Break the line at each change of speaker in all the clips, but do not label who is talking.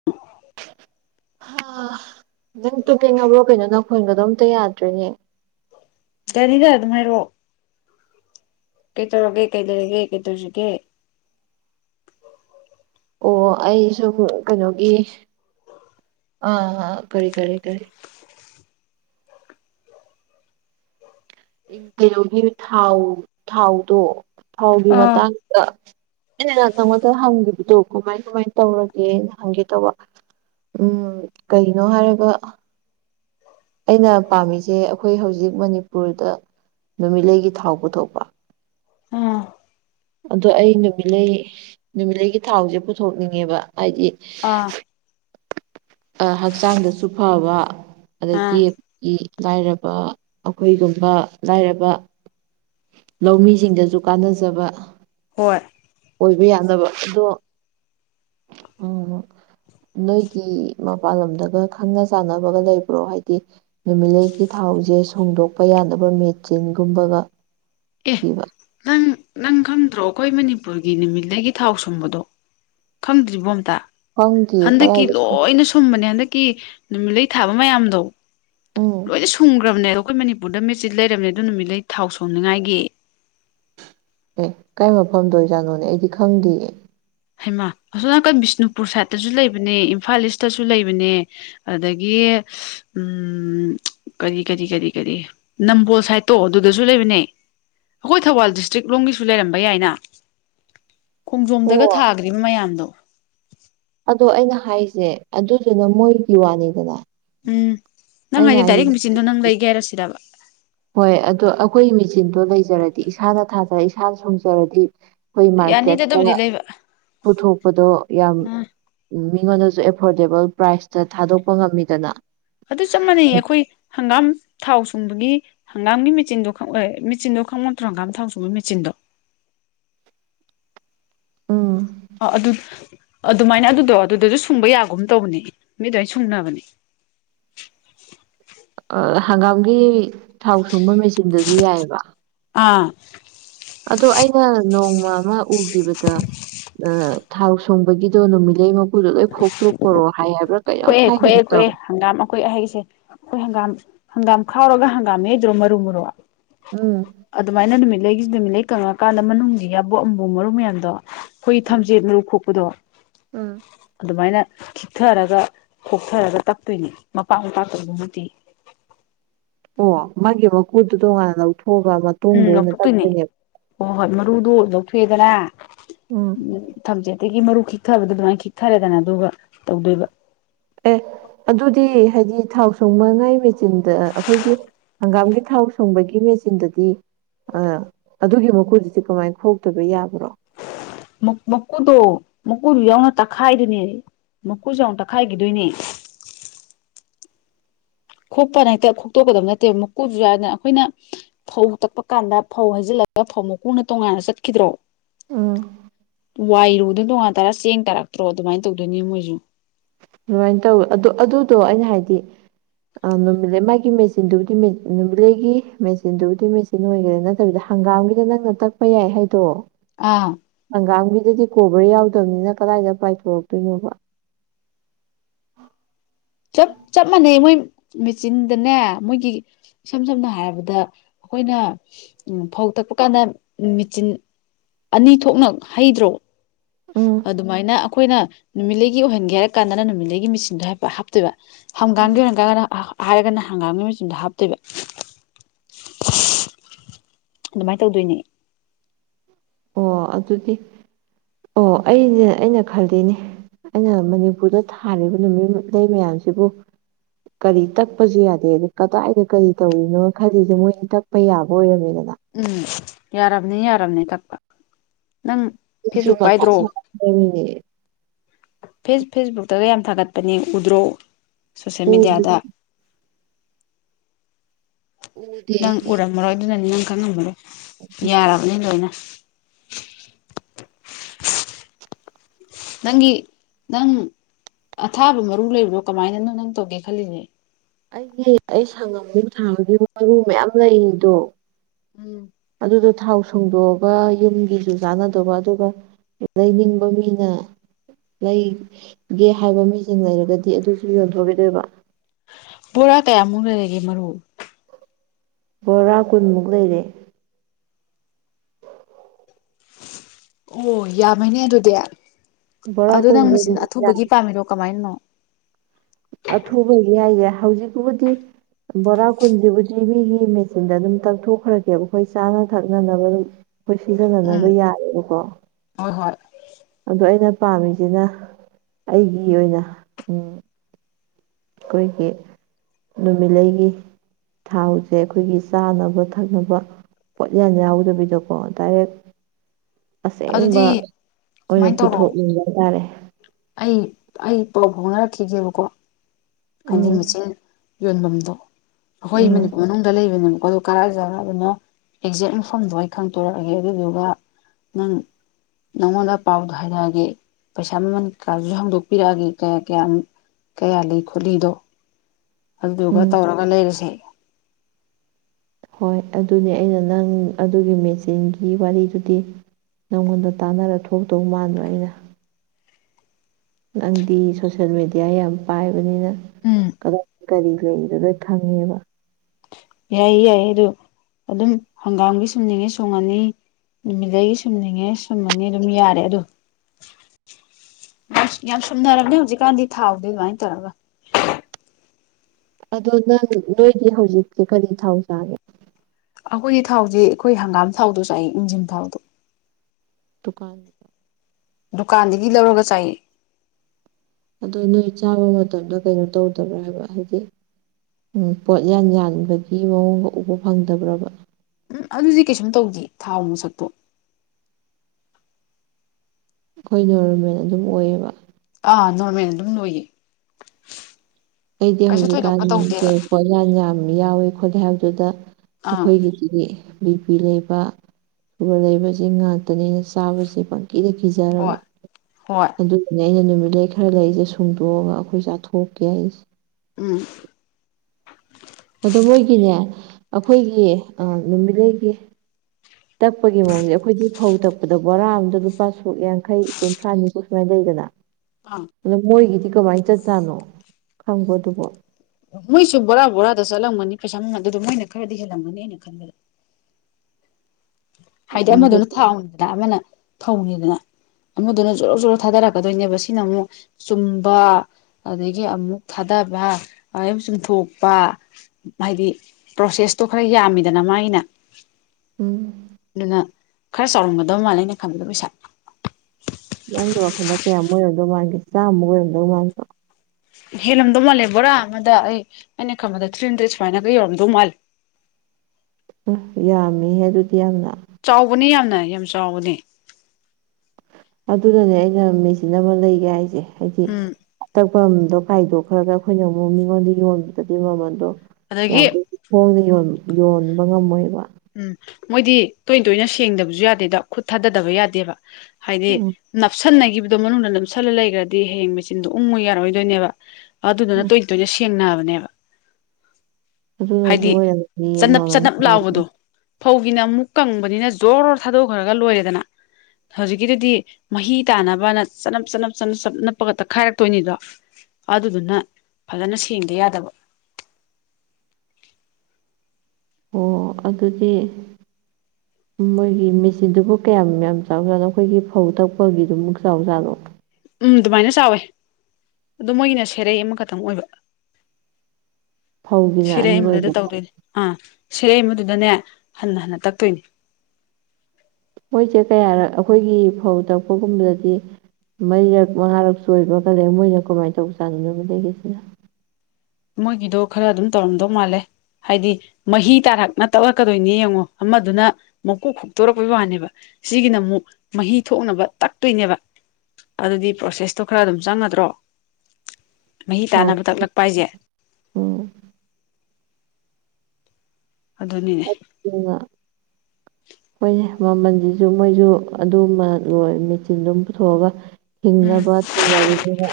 [inaudible]
ꯍꯥ ꯅꯪ ꯇꯨꯝꯅꯤꯡꯉꯕ꯭ꯔꯣ ꯀꯩꯅꯣ ꯅꯈꯣꯟꯒꯗꯣ ꯑꯝꯇ ꯌꯥꯗ꯭ꯔꯦꯅꯦ
ꯀꯔꯤꯅꯣ ꯑꯗꯨꯝ ꯍꯥꯏꯔꯣꯛ ꯀꯩ ꯇꯧꯔꯒꯦ ꯀꯩ ꯗꯧꯔꯤꯒꯦ ꯀꯩ ꯗꯧꯔꯤꯒꯦ
ꯑꯣ ꯑꯩꯁꯨ ꯀꯩꯅꯣꯒꯤ ꯑ ꯑ ꯀꯔꯤ ꯀꯔꯤ ꯀꯔꯤ ꯏꯪ ꯀꯩꯅꯣꯒꯤ ꯊꯥꯎ ꯊꯥꯎꯗꯣ ꯊꯥꯎꯒꯤ
ꯑꯥ
ꯃꯇꯥꯡꯗ ꯑꯩꯅ ꯉꯥꯟ ꯇꯥꯃꯣꯇꯣ ꯍꯪꯒꯤꯕꯗꯣ ꯀꯃꯥꯏ ꯀꯃꯥꯏꯟ ꯇꯧꯔꯒꯦꯅ ꯍꯪꯒꯦ ꯇꯧꯕ ꯎꯝ ꯀꯩꯅꯣ ꯍꯥꯏꯔꯒ ꯑꯩꯅ ꯄꯥꯝꯃꯤꯖꯦ ꯑꯈꯣꯏ ꯍꯧꯖꯤꯛ ꯃꯅꯤꯄꯨꯔꯗ ꯅꯨꯃꯤꯠꯂꯩꯒꯤ ꯊꯥꯎ ꯄꯨꯊꯣꯛꯄ
ꯑꯥ
ꯑꯗꯣ ꯑꯩ ꯅꯨꯃꯤꯠꯂꯩ ꯅꯨꯃꯤꯠꯂꯩꯒꯤ ꯊꯥꯎꯖꯦ ꯄꯨꯊꯣꯛꯅꯤꯡꯉꯦꯕ ꯍꯥꯏꯗꯤ
ꯑꯥ
ꯑ ꯍꯛꯆꯥꯡꯗꯖꯨ ꯐꯕ
ꯑꯥ
ꯑꯗꯒꯤ ꯒꯤ ꯂꯥꯏꯔꯕ ꯑꯈꯣꯏꯒꯨꯝꯕ ꯂꯥꯏꯔꯕ ꯂꯧꯃꯤꯖꯤꯡꯗꯖꯨ ꯀꯥꯟꯅꯖꯕ
ꯍꯣꯏ
ꯑꯣꯏꯕ ꯌꯥꯗꯕ ꯑꯗꯣ ꯑ ꯅꯣꯏꯒꯤ ꯃꯄꯥꯜꯂꯝꯗꯒ ꯈꯪꯅ ꯆꯥꯟꯅꯕꯒ ꯂꯩꯕ꯭ꯔꯣ ꯍꯥꯏꯗꯤ ꯅꯨꯃꯤꯠꯂꯩꯒꯤ ꯊꯥꯎꯖꯦ ꯁꯨꯡꯗꯣꯛꯄ ꯌꯥꯅꯕ ꯃꯦꯆꯤꯟꯒꯨꯝꯕꯒ
ꯑꯦ
ꯊꯤꯕ
ꯅꯪ ꯅꯪ ꯈꯪꯗ꯭ꯔꯣ ꯑꯈꯣꯏ ꯃꯅꯤꯄꯨꯔꯒꯤ ꯅꯨꯃꯤꯠꯂꯩꯒꯤ ꯊꯥꯎ ꯁꯨꯝꯕꯗꯣ ꯈꯪꯗ꯭ꯔꯤꯕꯣ ꯑꯝꯇ
ꯈꯪꯗꯦ
ꯍꯟꯗꯛꯀꯤ
ꯀꯗꯥꯏꯗ
ꯂꯣꯏꯅ ꯁꯨꯝꯕꯅꯦ ꯍꯟꯗꯛꯀꯤ ꯅꯨꯃꯤꯠꯂꯩ ꯊꯥꯕ ꯃꯌꯥꯝꯗꯣ
ꯎꯝ
ꯂꯣꯏꯅ ꯁꯨꯝꯒ꯭ꯔꯕꯅꯦ ꯑꯈꯣꯏ ꯃꯅꯤ ꯄꯨꯔꯗ ꯃꯦꯆꯤꯟ ꯂꯩꯔꯝꯅꯦ ꯑꯗꯨ ꯅꯨꯃꯤꯠ ꯂꯩ ꯊꯥꯎ ꯁꯨꯝꯅꯤꯡꯉꯥꯏꯒꯤ
ꯑꯦ ꯀꯥꯏ ꯃꯐꯝꯗ ꯑꯣꯏꯖꯥꯠꯅꯣꯅꯦ ꯑꯩꯗꯤ ꯈꯪꯗꯤꯑꯦ
ꯍꯩꯃꯥ ꯑꯁꯣꯅꯥꯀꯟ ꯕꯤꯁꯅꯨꯄꯨꯔ ꯁꯥꯏꯗꯠꯇꯖꯨ ꯂꯩꯕꯅꯦ ꯏꯝꯐꯥꯜ ꯏꯁꯇꯁꯨ ꯂꯩꯕꯅꯦ ꯑꯗꯒꯤ ꯎꯝ ꯀꯔꯤ ꯀꯔꯤ ꯀꯔꯤ ꯀꯔꯤ ꯅꯝꯕꯣꯜ ꯁꯥꯏꯠꯇꯣ ꯑꯗꯨꯗꯖꯨ ꯂꯩꯕꯅꯦ ꯑꯈꯣꯏ ꯊꯧꯕꯥꯜ ꯗꯤꯁꯇ꯭ꯔꯤꯛ ꯂꯣꯝꯒꯤꯁꯨ ꯂꯩꯔꯝꯕ ꯌꯥꯏꯅ ꯈꯣꯡꯖꯣꯝꯗꯒ
ꯑꯣ
ꯊꯥꯈ꯭ꯔꯤꯕ ꯃꯌꯥꯝꯗꯣ
ꯑꯗꯣ ꯑꯩꯅ ꯍꯥꯏꯖꯦ ꯑꯗꯨꯗꯨꯅ ꯃꯣꯏꯒꯤ ꯋꯥꯅꯤꯗꯅ
ꯎꯝ ꯅꯪ
ꯑꯩꯅ
ꯍꯥꯏꯗꯤ ꯗꯥꯏꯔꯦꯛ
ꯍꯥꯏꯁꯤꯅ
ꯃꯦꯆꯤꯟꯗꯣ ꯅꯪ ꯂꯩꯒꯦ ꯍꯥꯏꯔ ꯁꯤꯔꯕ
ꯍꯣꯏ ꯑꯗꯣ ꯑꯈꯣꯏ ꯃꯦꯆꯤꯟꯗꯣ ꯂꯩꯖꯔꯗꯤ ꯏꯁꯥꯅ ꯊꯥꯖꯔ ꯏꯁꯥꯅ ꯁꯨꯝꯖꯔꯗꯤ ꯈꯣꯏ
ꯌꯥꯅꯤꯗ
ꯃꯥꯔꯀꯦꯠꯇ
ꯑꯗꯨꯕꯨꯗꯤ ꯂꯩꯕ
ꯄꯨꯊꯣꯛꯄꯗꯣ ꯌꯥꯝ
ꯎꯝ
ꯃꯤꯉꯣꯟꯗꯖꯨ ꯑꯦꯐꯣꯔꯗꯦꯕꯜ ꯄ꯭ꯔꯥꯏꯁꯇ ꯊꯥꯗꯣꯛꯄ ꯉꯝꯃꯤꯗꯅ
ꯑꯗꯨ ꯆꯞ ꯃꯥꯟꯅꯩꯌꯦ ꯑꯈꯣꯏ ꯍꯪꯒꯥꯝ ꯊꯥꯎ ꯁꯨꯡꯕꯒꯤ ꯍꯪꯒꯥꯝꯒꯤ ꯃꯦꯆꯤꯟꯗꯣ ꯈꯪ ꯑꯦ ꯃꯦꯆꯤꯟꯗꯣ ꯈꯪꯕ ꯅꯠꯇ꯭ꯔꯣ ꯍꯪꯒꯥꯝ ꯊꯥꯎ ꯁꯨꯝꯕꯩ ꯃꯦꯆꯤꯟꯗꯣ
ꯎꯝ
ꯑ ꯑꯗꯨ ꯑꯗꯨꯃꯥꯏꯅ ꯑꯗꯨꯗꯣ ꯑꯗꯨꯗꯖꯨ ꯁꯨꯡꯕ ꯌꯥꯒꯨꯝ ꯇꯧꯕꯅꯦ ꯃꯤ ꯑꯗ꯭ꯋꯥꯏ ꯁꯨꯡꯅꯕꯅꯦ
ꯑ ꯍꯪꯒꯥꯝꯒꯤ ꯊꯥꯎ ꯁꯨꯡꯕ ꯃꯦꯆꯤꯟꯗꯖꯨ ꯌꯥꯏꯑꯦꯕ
ꯑꯥ
ꯑꯗꯣ ꯑꯩꯅ ꯅꯣꯡꯃ ꯃ ꯎꯒꯤꯕꯗ ꯑ ꯊꯥꯎ ꯁꯨꯡꯕꯒꯤꯗꯣ ꯅꯨꯃꯤꯠꯂꯩ ꯃꯀꯨꯗꯣ ꯂꯣꯏ ꯈꯣꯛꯇꯣꯛ ꯄꯨꯔꯣ ꯍꯥꯏ ꯍꯥꯏꯕ꯭ꯔ
ꯈꯣꯑꯦ ꯈꯣꯑꯦ ꯈꯣꯑꯦ ꯍꯪꯒꯥꯝ ꯑꯈꯣꯏ ꯑꯍꯩꯁꯦ ꯈꯣꯏ ꯍꯪꯒꯥꯝ ꯍꯪꯒꯥꯝ ꯈꯥꯎꯔꯒ ꯍꯪꯒꯥꯝ ꯌꯥꯩꯗ꯭ꯔꯣ ꯃꯔꯨ ꯃꯔꯨ
ꯎꯝ
ꯑꯗꯨꯃꯥꯏꯅ ꯅꯨꯃꯤꯠꯂꯩꯒꯤꯖꯨ ꯅꯨꯃꯤꯠꯂꯩ ꯀꯪꯉꯀꯥꯟꯗ ꯃꯅꯨꯡꯖꯤ ꯌꯥꯕꯣꯛ ꯑꯃꯨꯕꯣꯛ ꯃꯔꯨ ꯃꯌꯥꯝꯗꯣ ꯈꯣꯏ
ꯎꯝ
ꯊꯝꯖꯦꯠ ꯃꯔꯨ ꯈꯣꯛꯄꯗꯣ
ꯎꯝ
ꯗꯨꯃꯥꯏꯅ ꯈꯤꯛꯊꯔꯒ ꯈꯣꯛꯊꯔꯒ ꯇꯛꯇꯣꯏꯅꯦ ꯃꯄꯥꯛ ꯃꯄꯥꯛ [unintelligible]
ꯑꯣ ꯃꯥꯒꯤ ꯃꯀꯨꯗꯣ ꯇꯣꯉꯥꯟꯅ ꯂꯧꯊꯣꯛꯑꯒ
ꯎꯝ
ꯃꯇꯣꯡꯗꯣ ꯑꯣꯏꯅ
ꯂꯧꯊꯣꯛꯇꯣꯏꯅꯦ
ꯇꯛꯇꯣꯏꯅꯦꯕ
ꯍꯣ ꯍꯣꯏ ꯃꯔꯨꯗꯣ ꯂꯧꯊꯣꯛꯑꯦꯗꯅꯥ
ꯎꯝ
ꯊꯝꯖꯦꯠꯇꯒꯤ ꯃꯔꯨ ꯈꯤꯛꯊꯕꯗꯣ ꯑꯗꯨꯃꯥꯏꯟ ꯈꯤꯛꯊꯔꯦꯗꯅ ꯑꯗꯨꯒ ꯇꯧꯗꯣꯏꯕ
ꯑꯦ ꯑꯗꯨꯗꯤ ꯍꯥꯏꯗꯤ ꯊꯥꯎ ꯁꯨꯡꯕꯉꯩ ꯃꯦꯆꯤꯟꯗ ꯑꯈꯣꯏꯒꯤ ꯍꯪꯒꯥꯝꯒꯤ ꯊꯥꯎ ꯁꯨꯡꯕꯒꯤ ꯃꯦꯆꯤꯟꯗꯨꯗꯤ ꯑ ꯑꯗꯨꯒꯤ ꯃꯀꯨꯗꯨꯗꯤ ꯀꯃꯥꯏꯟ ꯈꯣꯛꯇꯣꯏꯕ ꯌꯥꯕ꯭ꯔꯣ
ꯃꯛ ꯃꯀꯨꯗꯣ ꯃꯀꯨꯗꯨ ꯌꯥꯎꯅ ꯇꯛꯈꯥꯏꯗꯨꯅꯦ ꯃꯀꯨꯖꯨ ꯌꯥꯎꯅ ꯇꯛꯈꯥꯏꯒꯤꯗꯣꯏꯅꯦ ꯈꯣꯛꯄꯅ ꯍꯦꯛꯇ ꯈꯣꯛꯇꯣꯛꯀꯗꯕ ꯅꯠꯇꯦ ꯃꯨꯀꯨꯖꯨ ꯌꯥꯎꯅ ꯑꯈꯣꯏꯅ ꯐꯧ ꯇꯛꯄ ꯀꯥꯟꯗ ꯐꯧ ꯍꯩꯖꯤꯜꯂꯒ ꯐꯧ ꯃꯀꯨꯅ ꯇꯣꯡꯉꯥꯟꯅ ꯆꯠꯈꯤꯗ꯭ꯔꯣ ꯋꯥꯏꯔꯨꯗꯨꯟ ꯇꯣꯉꯥꯟ ꯇꯔꯥ ꯆꯦꯡ ꯇꯥꯔꯛꯇ꯭ꯔꯣ ꯑꯗꯨꯃꯥꯏꯟ ꯇꯧꯗꯣꯏꯅꯦ ꯃꯣꯏꯖꯨ
ꯑꯃꯥꯏꯟ ꯇꯧꯕ ꯑꯗꯨ ꯑꯗꯨꯗꯣ ꯑꯩꯅ ꯍꯥꯏꯗꯤ ꯑꯥ ꯅꯨꯃꯤꯠꯂꯩ ꯃꯥꯒꯤ ꯃꯦꯆꯤꯟꯗꯨꯕꯨꯗꯤ ꯅꯨꯃꯤꯠꯂꯩꯒꯤ ꯃꯦꯆꯤꯟꯗꯨꯕꯨꯗꯤ ꯃꯦ ꯆꯤꯟ ꯑꯣꯏꯒꯦꯔꯥ ꯅꯠꯇꯕꯤꯗ ꯍꯪꯒꯥꯝꯒꯤꯗ ꯅꯪꯅ ꯇꯛꯄ ꯌꯥꯏ ꯍꯥꯏꯗꯣ
ꯑꯥ
ꯍꯪꯒꯥꯥꯡꯝꯒꯤꯗꯨꯗꯤ ꯀꯣꯕꯔ ꯌꯥꯎꯗꯝꯅꯤꯅ ꯀꯗꯥꯏꯗ ꯄꯥꯏꯊꯣꯔꯛꯇꯣꯏꯅꯣꯕ
ꯆꯞ ꯆꯞ ꯃꯥꯟꯅꯩ ꯃꯣꯏ ꯃꯦꯆꯤꯟꯗꯅꯦ ꯃꯣꯏꯒꯤ ꯏꯁꯝ ꯁꯝꯅ ꯍꯥꯏꯔꯕꯗ ꯑꯈꯣꯏꯅ ꯎꯝ ꯐꯧ ꯇꯛꯄ ꯀꯥꯟꯗ ꯃꯤꯆꯤꯟ ꯑꯅꯤ ꯊꯣꯛꯅ ꯍꯩꯗ꯭ꯔꯣ ꯑꯗꯨꯃꯥꯏꯅ ꯑꯈꯣꯏꯅ ꯅꯨꯃꯤꯠꯂꯩꯒꯤ ꯑꯣꯏꯍꯟꯒꯦ ꯍꯥꯏꯔ ꯀꯥꯟꯗꯅ ꯅꯨꯃꯤꯠꯂꯩꯒꯤ ꯃꯦꯆꯤꯟꯗꯣ ꯍꯥꯏꯐꯦꯠ ꯍꯥꯞ ꯇꯣꯏꯕ ꯍꯪꯒꯥꯝꯒꯤ ꯑꯣꯏꯔꯒꯅ ꯍꯥꯏꯔꯒꯅ ꯍꯪꯒꯥꯝꯒꯤ ꯃꯦꯆꯤꯟꯗ ꯍꯥꯞꯇꯣꯏꯕ ꯑꯗꯨꯃꯥꯏ ꯇꯧꯗꯣꯏꯅꯦ
ꯑꯣ ꯑꯗꯨꯗꯤ ꯑꯣ ꯑꯩꯅꯦ ꯑꯩꯅ ꯈꯜꯂꯤꯅꯦ ꯑꯩꯅ ꯃꯅꯤꯄꯨꯔꯗ ꯊꯥꯔꯤꯕ ꯅꯨꯃꯤ ꯂꯩ ꯃꯌꯥꯝꯁꯤꯕꯨ ꯀꯔꯤ ꯇꯛꯄꯖꯨ ꯌꯥꯗꯦꯗꯨ ꯀꯗꯥꯏꯗ ꯀꯔꯤ ꯇꯧꯔꯤꯅꯣ ꯈꯜꯂꯤꯖꯦ ꯃꯣꯏꯗꯤ ꯇꯛꯄ ꯌꯥꯕ ꯑꯣꯏꯔꯝꯃꯤꯗꯅ
ꯎꯝ ꯌꯥꯔꯝꯅꯤ ꯌꯥꯔꯝꯅꯤ ꯇꯛꯄ ꯅꯪ ꯐꯦꯁꯕꯨꯛ
[unintelligible]
ꯐꯦꯁ ꯐꯦꯁꯕꯨꯛꯇꯒ ꯌꯥꯝ ꯊꯥꯒꯠꯄꯅꯦ ꯎꯗ꯭ꯔꯣ ꯁꯣꯁꯦꯜ
ꯎꯗꯤ
ꯃꯦꯗꯤꯌꯥꯗ
ꯎꯗꯦ
ꯅꯪ
ꯑꯩꯗꯤ
ꯎꯔꯝꯃꯔꯣꯏ ꯑꯗꯨꯅꯅꯤ ꯅꯪ ꯈꯪꯉꯝꯃꯔꯣꯏ ꯌꯥꯔ ꯅꯤ ꯂꯣꯏꯅ
[inaudible]
ꯅꯪꯒꯤ ꯅꯪ ꯑꯊꯥꯕ ꯃꯔꯨ ꯂꯩꯕ꯭ꯔꯣ ꯀꯃꯥꯏꯅꯅꯣ ꯅꯪ ꯇꯧꯒꯦ ꯈꯜꯂꯤꯖꯦ
ꯑꯩꯒꯤ ꯑꯩ ꯁꯪꯉꯝ ꯊꯥꯕꯒꯤ ꯃꯔꯨ ꯃꯌꯥꯝ ꯂꯩꯗꯣ
ꯎꯝ
ꯑꯗꯨꯗꯣ ꯊꯥꯎ ꯁꯨꯡꯗꯣꯛꯑꯒ ꯌꯨꯝꯒꯤꯖꯨ ꯆꯥꯟꯅꯗꯧꯕ ꯑꯗꯨꯒ ꯂꯩꯅꯤꯡꯕ ꯃꯤꯅ ꯂꯩꯒꯦ ꯍꯥꯏꯕ ꯃꯤꯁꯤꯡ ꯂꯩꯔꯒꯗꯤ ꯑꯗꯨꯁꯨ ꯌꯣꯟꯊꯣꯛꯈꯤꯗꯣꯏꯕ
ꯕꯣꯔꯥ ꯀꯌꯥꯃꯨꯛ ꯂꯩꯔꯤꯒꯦ ꯃꯔꯨ
ꯕꯣꯔꯥ ꯀꯨꯟꯃꯨꯛ ꯂꯩꯔꯦ
ꯑꯣ ꯌꯥꯝꯃꯦꯅꯦ ꯑꯗꯨꯗꯤ
ꯕꯣꯔꯥ
ꯑꯗꯣ ꯅꯪ
ꯀꯨꯟꯁꯦ
ꯃꯆꯤꯟ
ꯑꯗꯨꯝ
ꯑꯊꯨꯕꯒꯤ ꯄꯥꯝꯃꯤꯔꯣ ꯀꯃꯥꯏꯅꯣ
ꯑꯊꯨꯕꯒꯤ ꯍꯥꯏꯖꯦ ꯍꯧꯖꯤꯛꯄꯨꯗꯤ ꯕꯣꯔꯥ ꯀꯨꯟꯖꯤꯕꯨꯗꯤ ꯃꯤꯒꯤ ꯃꯦꯆꯤꯟꯗ ꯑꯗꯨꯝ ꯇꯛꯊꯣꯛꯈ꯭ꯔꯒꯦꯕ ꯑꯈꯣꯏ ꯆꯥꯅ ꯊꯛꯅꯅꯕ ꯈꯣꯏ ꯁꯤꯖꯤꯟꯅꯅꯕ
ꯎꯝ
ꯌꯥꯌꯦꯕꯀꯣ
ꯍꯣꯏ ꯍꯣꯏ
ꯑꯗꯣ ꯑꯩꯅ ꯄꯥꯝꯃꯤꯖꯤꯅ ꯑꯩꯒꯤ ꯑꯣꯏꯅ ꯎꯝ ꯀꯣꯢꯒꯤ ꯅꯨꯃꯤꯠꯂꯩꯒꯤ ꯊꯥꯎꯖꯦ ꯑꯈꯣꯏꯒꯤ ꯆꯥꯅꯕ ꯊꯛꯅꯕ ꯄꯣꯠꯌꯥꯟ ꯌꯥꯎꯗꯕꯤꯗꯀꯣ ꯗꯥꯏꯔꯦꯛ ꯑꯁꯦꯡꯕ
ꯑꯗꯨꯗꯤ
ꯑꯣꯏꯅ
ꯁꯨꯃꯥꯏꯅ ꯇꯧꯔꯛꯑꯣ
ꯄꯨꯊꯣꯛꯅꯤꯡꯕ ꯍꯥꯏꯇꯥꯥꯔꯦ
ꯑꯩ ꯑꯩ ꯄꯥꯎ ꯐꯥꯎꯅꯔꯛꯈꯤꯒꯦꯕꯀꯣ ꯍꯥꯏꯗꯤ
ꯎꯝ
ꯃꯦꯆꯤꯟ ꯌꯣꯟꯕꯝꯗꯣ ꯑꯈꯣꯏ
ꯎꯝ
ꯃꯅꯤꯄꯨꯔ ꯃꯅꯨꯡꯗ ꯂꯩꯕꯅꯦꯕꯀꯣ ꯑꯗꯨꯝ ꯀꯔꯥꯏ ꯖꯒꯥꯗꯅꯣ ꯑꯦꯛꯖꯦꯛ ꯃꯐꯝꯗꯣ ꯑꯩ ꯈꯪꯇꯣꯔꯛꯑꯒꯦ ꯑꯗꯨꯗꯨꯒ ꯅꯪ ꯅꯪꯉꯣꯟꯗ ꯄꯥꯎꯗꯣ ꯍꯥꯏꯔꯛꯑꯒꯦ ꯄꯩꯁꯥ ꯃꯃꯟ ꯀꯥꯁꯨ ꯍꯥꯡꯗꯣꯛꯄꯤꯔꯛꯑꯒꯦ ꯀꯌꯥ ꯀꯌꯥ ꯀꯌꯥ ꯂꯩ ꯈꯨꯠꯂꯤꯗꯣ ꯑꯗꯨꯗꯨꯒ
ꯎꯝ
ꯇꯧꯔꯒ ꯂꯩꯔꯁꯦ
ꯍꯣꯏ ꯑꯗꯨꯅꯤ ꯑꯩꯅ ꯅꯪ ꯑꯗꯨꯒꯤ ꯃꯦꯆꯤꯟꯒꯤ ꯋꯥꯔꯤꯗꯨꯗꯤ ꯅꯪꯉꯣꯟꯗ ꯇꯥꯟꯅꯔ ꯊꯣꯛꯇꯧ ꯃꯥꯟꯕ ꯑꯩꯅ ꯅꯪꯗꯤ ꯁꯣꯁꯦꯜ ꯃꯦꯗꯤꯌꯥ ꯌꯥꯝ ꯄꯥꯏꯕꯅꯤꯅ ꯀꯗꯥꯏ ꯀꯔꯤ ꯂꯩꯔꯤꯗꯣ ꯂꯣꯢ ꯈꯪꯉꯦꯕ
ꯌꯥꯏꯌꯦ ꯌꯥꯏꯌꯦ ꯑꯗꯨ ꯑꯗꯨꯝ ꯍꯪꯒꯥꯝꯒꯤ ꯁꯨꯝꯅꯤꯡꯉꯤ ꯁꯨꯡꯉꯅꯤ ꯅꯨꯃꯤꯠ ꯂꯩ ꯁꯨꯝꯅꯤꯡꯉꯦ ꯁꯨꯝꯃꯅꯤ ꯑꯗꯨꯝ ꯌꯥꯔꯦ ꯑꯗꯣ ꯌꯥꯝ ꯁꯨꯝꯅꯔꯕꯅꯦ ꯍꯧꯖꯤꯛꯀꯥꯟꯗꯤ ꯊꯥꯎꯗꯦ ꯑꯗꯨꯃꯥꯏ ꯇꯧꯔꯒ
ꯑꯗꯣ ꯅꯪ ꯅꯣꯏꯗꯤ ꯍꯧꯖꯤꯛꯇꯤ ꯀꯔꯤ ꯊꯥꯎ ꯆꯥꯒꯦ
ꯑꯈꯣꯏꯒꯤ ꯊꯥꯎꯖꯤ ꯑꯩꯈꯣꯏ ꯍꯪꯒꯥꯝ ꯊꯥꯎꯗꯣ ꯆꯥꯏꯌꯦ ꯏꯟꯖꯤꯟ ꯊꯥꯎꯗꯣ
ꯇꯨꯀꯥꯟ
ꯗꯨꯀꯥꯟꯗꯒꯤ ꯂꯧꯔꯒ ꯆꯥꯏꯌꯦ
ꯑꯗꯣ ꯅꯣꯏ ꯆꯥꯕ ꯃꯇꯝꯗ ꯀꯩꯅꯣ ꯇꯧꯗꯕ꯭ꯔꯥ ꯍꯥꯏꯕ ꯍꯥꯏꯗꯤ ꯎ ꯄꯣꯠ ꯌꯥꯟ ꯌꯥꯟꯕꯒꯤ ꯃꯑꯣꯡꯗ ꯎꯕ ꯐꯪꯗꯕ꯭ꯔꯕ
ꯎꯝ ꯑꯗꯨꯗꯤ ꯀꯩꯁꯨꯝ ꯇꯧꯗꯦ ꯊꯥꯎ ꯃꯁꯛꯇꯣ
ꯑꯈꯣꯏꯒꯤ ꯅꯣꯔꯃꯦꯜ ꯑꯗꯨꯝ ꯑꯣꯏꯌꯦꯕ
ꯑ ꯅꯣꯔꯃꯦꯜ ꯑꯗꯨꯝ ꯂꯣꯏꯌꯦ
ꯑꯩꯗꯤ
ꯀꯩꯁꯨ ꯊꯣꯏꯗꯣꯛꯄ
ꯍꯧꯖꯤꯛꯀꯥꯟꯁꯦ
ꯇꯧꯗꯦꯕ
ꯄꯣꯠꯌꯥꯟ ꯌꯥꯝ ꯌꯥꯎꯏ ꯈꯣꯠꯂꯦ ꯍꯥꯏꯕꯗꯨꯗ
ꯑꯥ
ꯑꯈꯣꯏꯒꯤ ꯑꯗꯤ ꯕꯤ ꯄꯤ ꯂꯩꯕ ꯁꯨꯒꯔ ꯂꯩꯕ ꯁꯤ ꯉꯥꯛꯇꯅꯤꯅ ꯆꯥꯕꯁꯦ ꯀꯤꯗꯤ ꯀꯤꯖꯔꯕ
ꯍꯣꯏ ꯍꯣꯏ
ꯑꯗꯨ ꯑ ꯑꯩꯅ ꯅꯨꯃꯤꯠꯂꯩ ꯈꯔ ꯂꯩꯔꯤꯁꯦ ꯁꯨꯡꯗꯣꯛꯑꯒ ꯑꯈꯣꯏ ꯆꯥꯊꯣꯛꯀꯦ ꯑꯩ
ꯎꯝ
ꯑꯗꯣ ꯃꯣꯏꯒꯤꯅꯦ ꯑꯈꯣꯏꯒꯤ ꯅꯨꯃꯤ ꯂꯩꯩꯒꯤ ꯇꯛꯄꯒꯤ ꯃꯑꯣꯡꯖꯦ ꯑꯈꯣꯏꯗꯤ ꯐꯧ ꯇꯛꯄꯗ ꯕꯣꯔꯥ ꯑꯝꯗ ꯂꯨꯄꯥ ꯁꯣꯛ ꯌꯥꯡꯈꯩ ꯀꯨꯟꯊ꯭ꯔꯥ ꯅꯤꯐꯨ ꯁꯨꯃꯥꯏꯟ ꯂꯩꯗꯅ [inaudible]
ꯑꯥꯡ
ꯑꯗꯣ ꯃꯣꯏꯒꯤꯗꯤ ꯀꯃꯥꯏꯅ ꯆꯠꯆꯥꯥꯅꯣ ꯈꯪꯕꯣ ꯑꯗꯨꯕꯣ
ꯑꯣ ꯃꯣꯏꯁꯨ ꯕꯣꯔꯥ ꯕꯣꯔꯥꯗ ꯆꯠꯂꯝꯒꯅꯤ ꯄꯩꯁꯥ ꯃꯃꯟ ꯑꯗꯨꯗꯣ ꯃꯣꯏꯅ ꯈꯔꯗꯤ ꯍꯦꯜꯂꯝꯒꯅꯤ ꯑꯩꯅ ꯈꯟꯕꯗ ꯍꯥꯏꯗꯤ
ꯎꯝ
ꯑꯃꯗꯨꯅ ꯊꯥꯎꯅꯤꯗꯅ ꯑꯃꯅ ꯊꯧꯅꯤꯗꯅ ꯑꯃꯗꯨꯅ ꯖꯣꯔꯣꯛ ꯖꯣꯔꯣꯛ ꯊꯥꯗꯔꯛꯀꯗꯣꯏꯅꯦꯕ ꯁꯤꯅ ꯃꯨꯛ ꯆꯨꯝꯕ ꯑꯗꯒꯤ ꯑꯃꯨꯛ ꯊꯥꯗꯕ [unintelligible] ꯆꯨꯝꯊꯣꯛꯄ ꯍꯥꯏꯗꯤ ꯄ꯭ꯔꯣꯁꯦꯁꯇꯣ ꯈꯔ ꯌꯥꯝꯃꯤꯗꯅ ꯃꯥꯢꯅ
ꯎꯝ
ꯑꯗꯨꯅ ꯈꯔ ꯆꯥꯎꯔꯝꯒꯗꯧ ꯃꯥꯜꯂꯦ ꯑꯩꯅ ꯈꯟꯕꯗ ꯄꯩꯁꯥ
ꯅꯪꯒꯤ ꯋꯥꯈꯜꯗ ꯀꯌꯥꯃꯨꯛ ꯑꯣꯏꯔꯝꯗꯧ ꯃꯥꯡꯒꯦ ꯆꯥꯝꯃꯨꯛ ꯑꯣꯏꯔꯝꯗꯧ ꯃꯥꯟꯕ꯭ꯔꯣ
ꯍꯦꯜꯂꯝꯗꯧ ꯃꯥꯜꯂꯦ ꯕꯣꯔꯥ ꯑꯃꯗ ꯑꯩ ꯑꯩꯅ ꯈꯪꯕꯗ ꯊ꯭ꯔꯤ ꯍꯟꯗ꯭ꯔꯦꯗ ꯁꯨꯃꯥꯏꯅꯒ ꯌꯧꯔꯝꯗꯧ ꯃꯥꯜꯂꯦ
ꯎꯪ ꯌꯥꯝꯃꯦꯍꯦ ꯑꯗꯨꯗꯤ ꯌꯥꯝꯅ
ꯆꯥꯎꯕꯅꯤ ꯌꯥꯝꯅ ꯌꯥꯝ ꯆꯥꯎꯕꯅꯤ
ꯑꯗꯨꯅꯅꯦ ꯑꯩꯅ ꯃꯦꯆꯤꯟ ꯑꯃ ꯂꯩꯒꯦ ꯍꯥꯏꯖꯦ ꯍꯥꯏꯗꯤ
ꯎꯝ
ꯑꯇꯛꯐꯝꯗꯣ ꯀꯥꯏꯗꯣꯛꯈ꯭ꯔꯒ ꯑꯈꯣꯏꯅ ꯑꯃꯨꯛ ꯃꯤꯉꯣꯟꯗ ꯌꯣꯟꯕꯗꯗꯤ ꯃꯃꯟꯗꯣ ꯌꯥꯝ
ꯑꯗꯒꯤ
ꯀꯨꯏ ꯍꯣꯡꯅ ꯌꯣꯟ ꯌꯣꯟꯕ ꯉꯝꯃꯣꯏꯕ
ꯎꯝ ꯃꯣꯏꯗꯤ ꯇꯣꯏꯟ ꯇꯣꯏꯅ ꯁꯦꯡꯗꯕꯁꯨ ꯌꯥꯗꯦꯗ ꯈꯨꯠ ꯊꯥꯗ ꯗꯕ ꯌꯥꯗꯦꯕ ꯍꯥꯏꯗꯤ
ꯎꯝ
ꯅꯞꯁꯟꯅꯒꯤꯕꯗꯣ ꯃꯅꯨꯡꯗ ꯅꯞꯁꯜꯂ ꯂꯩꯒ꯭ꯔꯗꯤ ꯍꯌꯦꯡ ꯃꯦꯆꯤꯟꯗꯣ ꯎꯪꯉꯨ ꯌꯥꯔꯣꯏꯗꯣꯏꯅꯦꯕ ꯑꯗꯨꯗꯨꯅ
ꯎꯝ
ꯇꯣꯏ ꯇꯣꯏꯅ ꯁꯦꯡꯅꯕꯅꯦꯕ
ꯑꯗꯨꯅꯁꯨ
ꯍꯥꯏꯗꯤ
ꯑꯣꯏꯔꯝꯒꯅꯤꯌꯦ
ꯆꯅꯞ
ꯃꯃꯜ
ꯆꯅꯞ ꯂꯥꯎꯕꯗꯣ ꯐꯧꯒꯤꯅ ꯑꯃꯨꯛ ꯀꯪꯕꯅꯤꯅ ꯖꯣꯔ ꯊꯥꯗꯣꯈ꯭ꯔꯒ ꯂꯣꯏꯔꯦꯗꯅ꯫ ꯍꯧꯖꯤꯛꯀꯤꯗꯨꯗꯤ ꯃꯍꯤ ꯇꯥꯅꯕꯅ ꯆꯅꯞ ꯆꯅꯞ ꯆꯅꯞ ꯆꯞ ꯅꯞꯄꯒ ꯇꯛꯈꯥꯏꯔꯛꯇꯣꯏꯅꯤꯗꯣ꯫ ꯑꯗꯨꯗꯨꯅ ꯐꯖꯅ ꯁꯦꯡꯗ ꯌꯥꯗꯕ꯫
ꯑꯣ ꯑꯗꯨꯗꯤ ꯃꯣꯏꯒꯤ ꯃꯦꯆꯤꯟꯗꯨꯕꯨ ꯀꯌꯥꯝ ꯌꯥꯝ ꯆꯥꯎꯖꯥꯅꯣ ꯑꯈꯣꯏꯒꯤ ꯐꯧ ꯇꯛꯄꯒꯤꯗꯨꯃꯨꯛ ꯆꯥꯎꯖꯥꯠꯂꯣ꯫
ꯎꯝ ꯗꯨꯃꯥꯏꯅ ꯆꯥꯎꯋꯦ ꯑꯗꯣ ꯃꯣꯏꯒꯤꯅ ꯁꯦꯔꯩ ꯑꯃꯈꯇꯪ ꯑꯣꯏꯕ꯫
ꯐꯧꯒꯤꯅ
ꯁꯦꯔꯩ
ꯑꯅꯤ
ꯑꯃꯗꯨꯗ
ꯑꯣꯏꯕ
ꯇꯧꯗꯣꯏꯅꯤ꯫ ꯑꯥ ꯁꯦꯔꯩ ꯑꯃꯗꯨꯗꯅꯦ ꯍꯟꯅ ꯍꯟꯅ ꯇꯛꯇꯣꯏꯅꯤ꯫
ꯃꯣꯏꯁꯦ ꯀꯌꯥꯔꯛ ꯑꯈꯣꯏꯒꯤ ꯐꯧ ꯇꯛꯄꯒꯨꯝꯕꯗꯗꯤ ꯃꯩꯔꯛ ꯃꯥꯔꯛꯁꯨꯏꯕꯒ ꯂꯩ ꯃꯣꯏꯅ ꯀꯃꯥꯏꯅ ꯇꯧꯕ ꯆꯥꯅꯣ ꯅꯨꯃꯤꯠꯂꯩꯒꯦꯁꯤꯅ
ꯃꯣꯏꯒꯤꯗꯣ ꯈꯔ ꯑꯗꯨꯝ ꯇꯧꯔꯝꯗꯧ ꯃꯥꯜꯂꯦ꯫ ꯍꯥꯏꯗꯤ ꯃꯍꯤ ꯇꯥꯔꯛꯅ ꯇꯧꯂꯛꯀꯗꯣꯏꯅꯤ ꯌꯦꯡꯉꯣ ꯑꯃꯗꯨꯅ ꯃꯀꯨ ꯈꯣꯛꯇꯣꯔꯛꯄꯩ ꯋꯥꯅꯦꯕ ꯁꯤꯒꯤꯅ ꯃꯨꯛ ꯃꯍꯤ ꯊꯣꯛꯅꯕ ꯇꯛꯇꯣꯏꯅꯦꯕ꯫ ꯑꯗꯨꯗꯤ ꯄ꯭ꯔꯣꯁꯦꯁꯇꯣ ꯈꯔ ꯑꯗꯨꯝ ꯆꯪꯉꯗ꯭ꯔꯣ ꯃꯍꯤ
ꯍꯣꯏ
ꯇꯥꯅꯕ ꯊꯛꯂꯛꯄ ꯍꯥꯏꯖꯦ꯫
ꯎꯝ
ꯑꯗꯨꯅꯤꯅꯦ
ꯗꯨꯅ ꯍꯣꯏꯅꯦ ꯃꯃꯟꯖꯤꯖꯨ ꯃꯣꯏꯖꯨ ꯑꯗꯨꯃ ꯂꯣꯏ ꯃꯦꯆꯤꯟꯗꯨꯝ ꯄꯨꯊꯣꯛꯑꯒ
ꯎꯝ
ꯍꯤꯡꯅꯕ ꯊꯦꯡꯅꯔꯤꯅꯤꯅ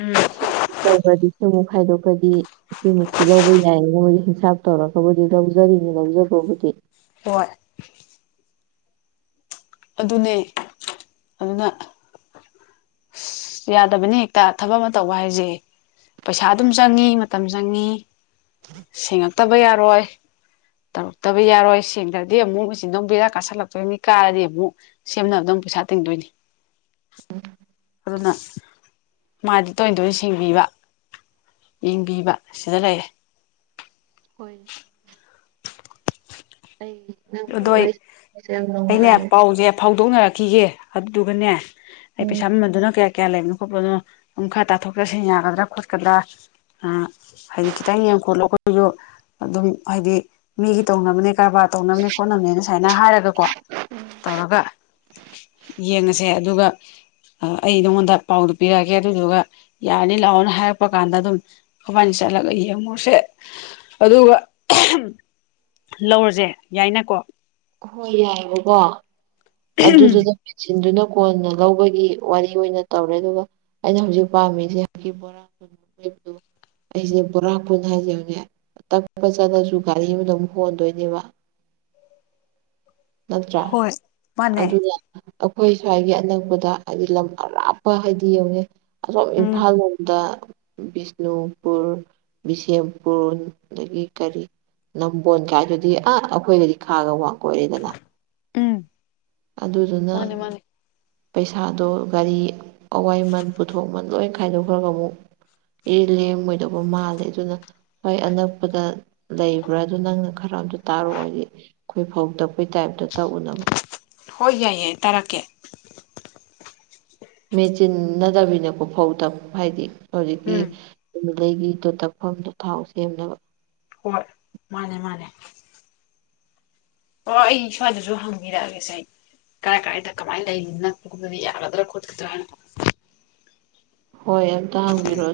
ꯎꯝ
ꯁꯤ ꯇꯧꯕꯗꯤ ꯁꯤ ꯑꯃꯨꯛ ꯈꯥꯏꯗꯣꯛꯈꯔꯗꯤ ꯁꯤꯃꯨꯛꯇꯤ ꯂꯧꯕ ꯌꯥꯏ ꯃꯣꯏ ꯍꯤꯡꯁꯥꯞ ꯇꯧꯔꯒꯕꯨꯗꯤ ꯂꯧꯖꯔꯤꯅꯤ ꯂꯧꯖꯕꯕꯨꯗꯤ꯫
ꯍꯣꯏ ꯑꯗꯨꯅꯦ ꯑꯗꯨꯅ ꯌꯥꯗꯕꯅꯦ ꯍꯦꯛꯇ ꯊꯕꯛ ꯑꯃ ꯇꯧꯕ ꯍꯥꯏꯖꯦ ꯄꯩꯁꯥ ꯑꯗꯨꯝ ꯆꯪꯉꯤ ꯃꯇꯝ ꯆꯪꯉꯤ꯫ ꯁꯦꯡꯉꯛꯇꯕ ꯌꯥꯔꯣꯏ꯫ ꯇꯧꯔꯛꯇꯕ ꯌꯥꯔꯣꯏ ꯁꯦꯡꯗ꯭ꯔꯗꯤ ꯑꯃꯨꯛ ꯃꯦꯆꯤꯟꯗꯣ ꯃꯨꯛ ꯕꯦꯔꯥ ꯀꯥꯁꯜꯂꯛꯇꯣꯏꯅꯤ ꯀꯥꯔꯗꯤ ꯃꯨꯛ ꯁꯦꯝꯅꯕꯗ ꯃꯨꯛ ꯄꯩꯁꯥ ꯇꯤꯡꯗꯣꯏꯅꯤ꯫ ꯑꯗꯨꯅ ꯃꯥꯗꯤ ꯇꯣꯏꯅ ꯇꯣꯏꯅ ꯁꯦꯡꯕꯤꯕ꯫ ꯌꯦꯡꯕꯤꯕ ꯁꯤꯗ ꯂꯩꯔꯦ꯫
ꯍꯣꯏ ꯑꯩ ꯅꯪꯕꯨ
ꯑꯗꯣ ꯑꯩ
ꯎꯔꯤꯁꯦ ꯌꯥꯝ
ꯑꯩꯅꯦ
ꯅꯨꯡꯉꯥꯏꯔꯦ꯫
ꯄꯥꯎꯁꯦ ꯐꯥꯎꯗꯣꯛꯅꯔꯛꯈꯤꯒꯦ ꯑꯗꯨꯗꯨꯒꯅꯦ ꯑꯩ
ꯎꯝ
ꯄꯩꯁꯥ ꯃꯃꯜꯗꯨꯅ ꯀꯌꯥ ꯀꯌꯥ ꯂꯩꯕꯅꯣ ꯈꯣꯠꯄꯅꯣ ꯑꯗꯨꯝ ꯈꯔ ꯇꯥꯊꯣꯛꯇꯥꯁꯤ ꯌꯥꯒꯗ꯭ꯔꯥ ꯈꯣꯠꯀꯗ꯭ꯔꯥ꯫ ꯍꯥꯏꯗꯤ ꯈꯤꯇꯪ ꯌꯦꯡ ꯈꯣꯠꯂꯣ ꯑꯩꯈꯣꯏꯁꯨ ꯑꯗꯨꯝ ꯍꯥꯏꯗꯤ ꯃꯤꯒꯤ ꯇꯧꯅꯕꯅꯦ ꯀꯔꯕꯥꯔ ꯇꯧꯅꯕꯅꯦ ꯍꯣꯠꯅꯕꯅꯦꯅ ꯁꯨꯃꯥꯏꯅ ꯍꯥꯏꯔꯒꯀꯣ ꯇꯧꯔꯒ ꯌꯦꯡꯉꯁꯦ ꯑꯗꯨꯒ ꯑꯩ ꯅꯉꯣꯟꯗ ꯄꯥꯎꯗꯨ ꯄꯤꯔꯛꯑꯒꯦ ꯑꯗꯨꯗꯨꯒ ꯌꯥꯔꯅꯤ ꯂꯥꯛꯑꯣꯅ ꯍꯥꯏꯔꯛꯄ ꯀꯥꯟꯗ ꯑꯗꯨꯝ ꯑꯩꯈꯣꯏꯕꯥꯅꯤ ꯆꯠꯂꯒ ꯌꯦꯡꯉꯣꯁꯦ ꯑꯗꯨꯒ ꯂꯧꯔꯁꯦ ꯌꯥꯏꯅꯀꯣ꯫
ꯍꯣꯏ ꯌꯥꯏꯑꯕꯀꯣ ꯑꯗꯨꯗꯨꯗ ꯆꯤꯟꯗꯨꯅ ꯀꯣꯟꯅ ꯂꯧꯕꯒꯤ ꯋꯥꯔꯤ ꯑꯣꯏꯅ ꯇꯧꯔꯦ ꯑꯗꯨꯒ ꯑꯩꯅ ꯍꯧꯖꯤꯛ ꯄꯥꯝꯃꯤꯁꯦ ꯕꯣꯔꯥ [unintelligible] ꯑꯩꯁꯦ ꯕꯣꯔꯥ ꯀꯨꯟ ꯍꯥꯏꯖꯕꯅꯦ ꯇꯛꯄ ꯆꯠꯂꯁꯨ ꯒꯥꯔꯤ ꯑꯃꯗꯃꯨꯛ ꯍꯣꯟꯗꯣꯏꯅꯦꯕ꯫ ꯅꯠꯇ꯭ꯔꯥ
ꯍꯣꯏ ꯃꯥꯅꯦ
ꯑꯗꯨꯅ ꯑꯩꯈꯣꯏ ꯁ꯭ꯋꯥꯏꯒꯤ ꯑꯅꯛꯄꯗ ꯍꯥꯏꯗꯤ ꯂꯝ ꯑꯔꯥꯞꯄ ꯍꯥꯏꯗꯤ ꯌꯦꯡꯉꯨꯅꯦ꯫ ꯑꯁꯣꯝ
ꯎꯝ
ꯏꯝꯐꯥꯜ ꯂꯣꯝꯗ ꯕꯤꯁꯅꯨꯄꯨꯔ ꯕꯤꯁꯦꯝꯄꯨꯔ ꯑꯗꯒꯤ ꯀꯔꯤ ꯅꯝꯕꯣꯟ ꯀꯥꯏꯗꯨꯗꯤ ꯑ ꯑꯩꯈꯣꯏꯒꯗꯤ ꯈꯥꯒ ꯋꯥ ꯑꯣꯏꯔꯦꯗꯅ꯫
ꯎꯝ
ꯑꯗꯨꯗꯨꯅ
ꯃꯥꯅꯦ ꯃꯥꯅꯦ
ꯄꯩꯁꯥꯗꯣ ꯒꯥꯔꯤ ꯑꯋꯥꯏꯃꯟ ꯄꯨꯊꯣꯛꯃꯟ ꯂꯣꯏ ꯈꯥꯏꯗꯣꯛꯈ꯭ꯔꯒ ꯑꯃꯨꯛ ꯑꯦ ꯂꯦꯡꯉꯣꯏꯗꯧꯕ ꯃꯥꯜꯂꯦ ꯑꯗꯨꯅ ꯍꯣꯏ ꯑꯅꯛꯄꯗ ꯂꯩꯕ꯭ꯔꯥ ꯑꯗꯨ ꯅꯪꯅ ꯈꯔ ꯑꯝꯇ ꯇꯥꯔꯛꯑꯣ ꯍꯥꯏꯗꯤ ꯑꯩꯈꯣꯏ ꯐꯧ ꯇꯛꯄꯩ ꯇꯥꯏꯞꯇ ꯇꯛꯎꯅꯕ
ꯍꯣꯏ ꯌꯥꯏ ꯌꯥꯏ ꯇꯥꯔꯛꯀꯦ
ꯃꯦꯆꯤꯟꯅꯗꯕꯤꯅꯀꯣ ꯐꯧ ꯇꯛꯄ ꯍꯥꯏꯗꯤ ꯍꯧꯖꯤꯛꯀꯤ
ꯎꯝ
ꯑꯗꯨꯒꯤꯗꯣ ꯇꯛꯐꯝꯗꯣ ꯊꯥꯎ ꯁꯦꯝꯅꯕ
ꯍꯣꯏ ꯃꯥꯅꯦ ꯃꯥꯅꯦ ꯑꯣ ꯑꯩ ꯁ꯭ꯋꯥꯏꯗꯁꯨ ꯍꯪꯕꯤꯔꯛꯑꯒꯦꯁꯦ ꯑꯩ ꯀꯥꯏ ꯀꯥꯏꯗ ꯀꯃꯥꯏ ꯂꯩꯔꯤ ꯅꯪ ꯀꯗꯤ ꯌꯥꯔꯗ꯭ꯔ ꯈꯣꯠꯀꯇ꯭ꯔꯥꯅ
ꯍꯣꯏ ꯑꯝꯇ ꯍꯪꯕꯤꯔꯛꯑꯣ